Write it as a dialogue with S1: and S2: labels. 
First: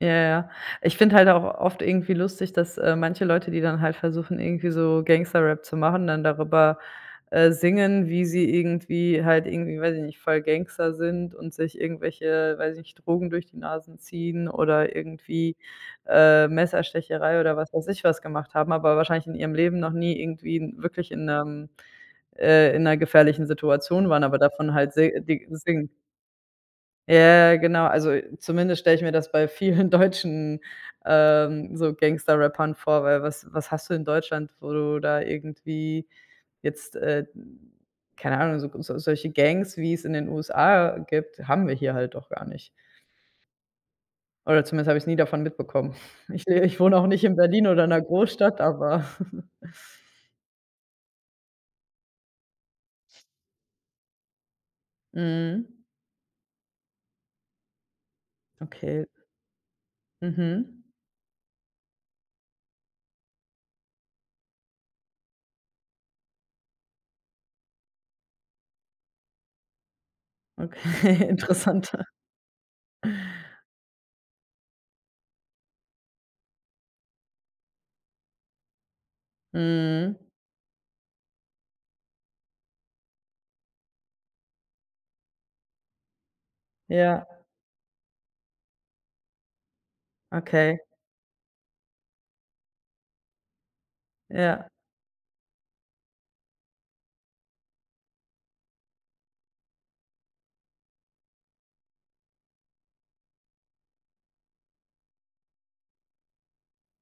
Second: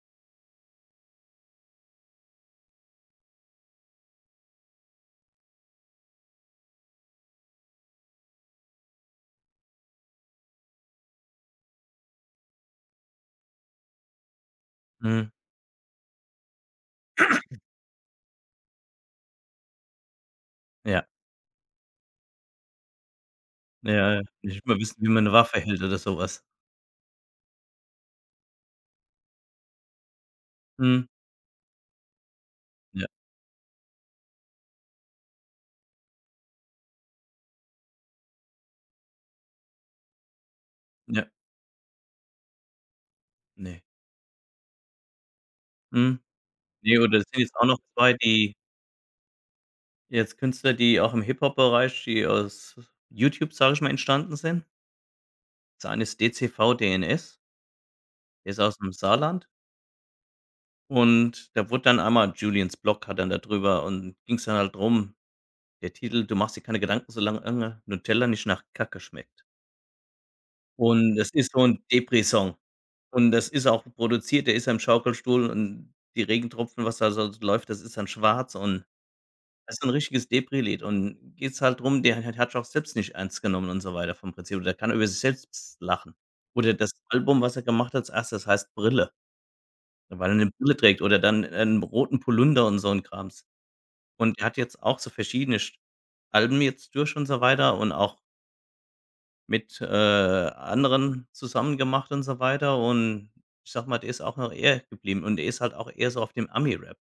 S1: Ja, ja. Ich finde halt auch oft irgendwie lustig, dass, äh, manche Leute, die dann halt versuchen, irgendwie so Gangster-Rap zu machen, dann darüber, äh, singen, wie sie irgendwie halt irgendwie, weiß ich nicht, voll Gangster sind und sich irgendwelche, weiß ich nicht, Drogen durch die Nasen ziehen oder
S2: Mhm.
S1: irgendwie, äh, Messerstecherei oder was weiß ich was gemacht haben, aber wahrscheinlich in ihrem Leben noch nie irgendwie
S2: Ja.
S1: wirklich in 'nem äh, in 'ner gefährlichen Situation
S2: Ja,
S1: waren,
S2: ja,
S1: aber
S2: nicht
S1: davon
S2: mal
S1: halt
S2: wissen, wie
S1: se
S2: man 'ne
S1: die
S2: Waffe hält
S1: singen.
S2: oder so was.
S1: Ja, ja genau. Also, zumindest stelle ich mir das bei vielen deutschen,
S2: Mhm.
S1: ähm, so Gangster-Rappern vor,
S2: Ja.
S1: weil was was hast du in Deutschland, wo du da irgendwie jetzt, äh, mhm keine Ahnung, so so solche Gangs, wie's in den USA
S2: Ja.
S1: gibt, haben wir hier halt auch gar nicht.
S2: Ne.
S1: Oder zumindest habe ich's nie davon mitbekommen.
S2: Mhm.
S1: Ich äh, ich wohne
S2: Ne,
S1: auch
S2: oder da
S1: nicht in
S2: sind jetzt auch
S1: Berlin
S2: noch
S1: oder in 'ner
S2: 2, die
S1: Großstadt, aber
S2: jetzt Künstler, die auch im Hip-Hop-Bereich die aus YouTube, sage ich mal, entstanden sind.
S1: Mhm.
S2: Das eine ist DCVDNS. Der ist aus’m
S1: Okay.
S2: Saarland
S1: Mhm.
S2: und da wurde dann einmal JuliensBlog hat dann da drüber und ging's dann halt drum, der Titel: „Du machst dir keine Gedanken, solang ange Nutella nicht nach Kacke schmeckt“ und
S1: Okay,
S2: das ist so 'n
S1: interessant.
S2: Depri-Song und das ist auch produziert der ist im Schaukelstuhl und die Regentropfen, was da s so läuft, das ist dann schwarz und das ist so 'n
S1: Mhm.
S2: richtiges Depri-Lied. Und geht's halt drum, der hat hat hat sich auch selbst nicht ernst genommen und so weiter vom Prinzip. Aber der kann über sich selbst s lachen. Oder das
S1: Ja.
S2: Album, was er gemacht hat als 1., heißt „Brille“ weil er 'ne Brille
S1: Okay.
S2: trägt oder dann 'n roten Pullunder und so 'n Krams. Und er hat
S1: Ja.
S2: jetzt auch so verschiedene sch Alben jetzt durch und so weiter und auch mit, äh, anderen zusammen gemacht und so weiter. Und ich sage mal, der ist auch noch er geblieben und er ist halt auch eher so auf dem Ami-Rap.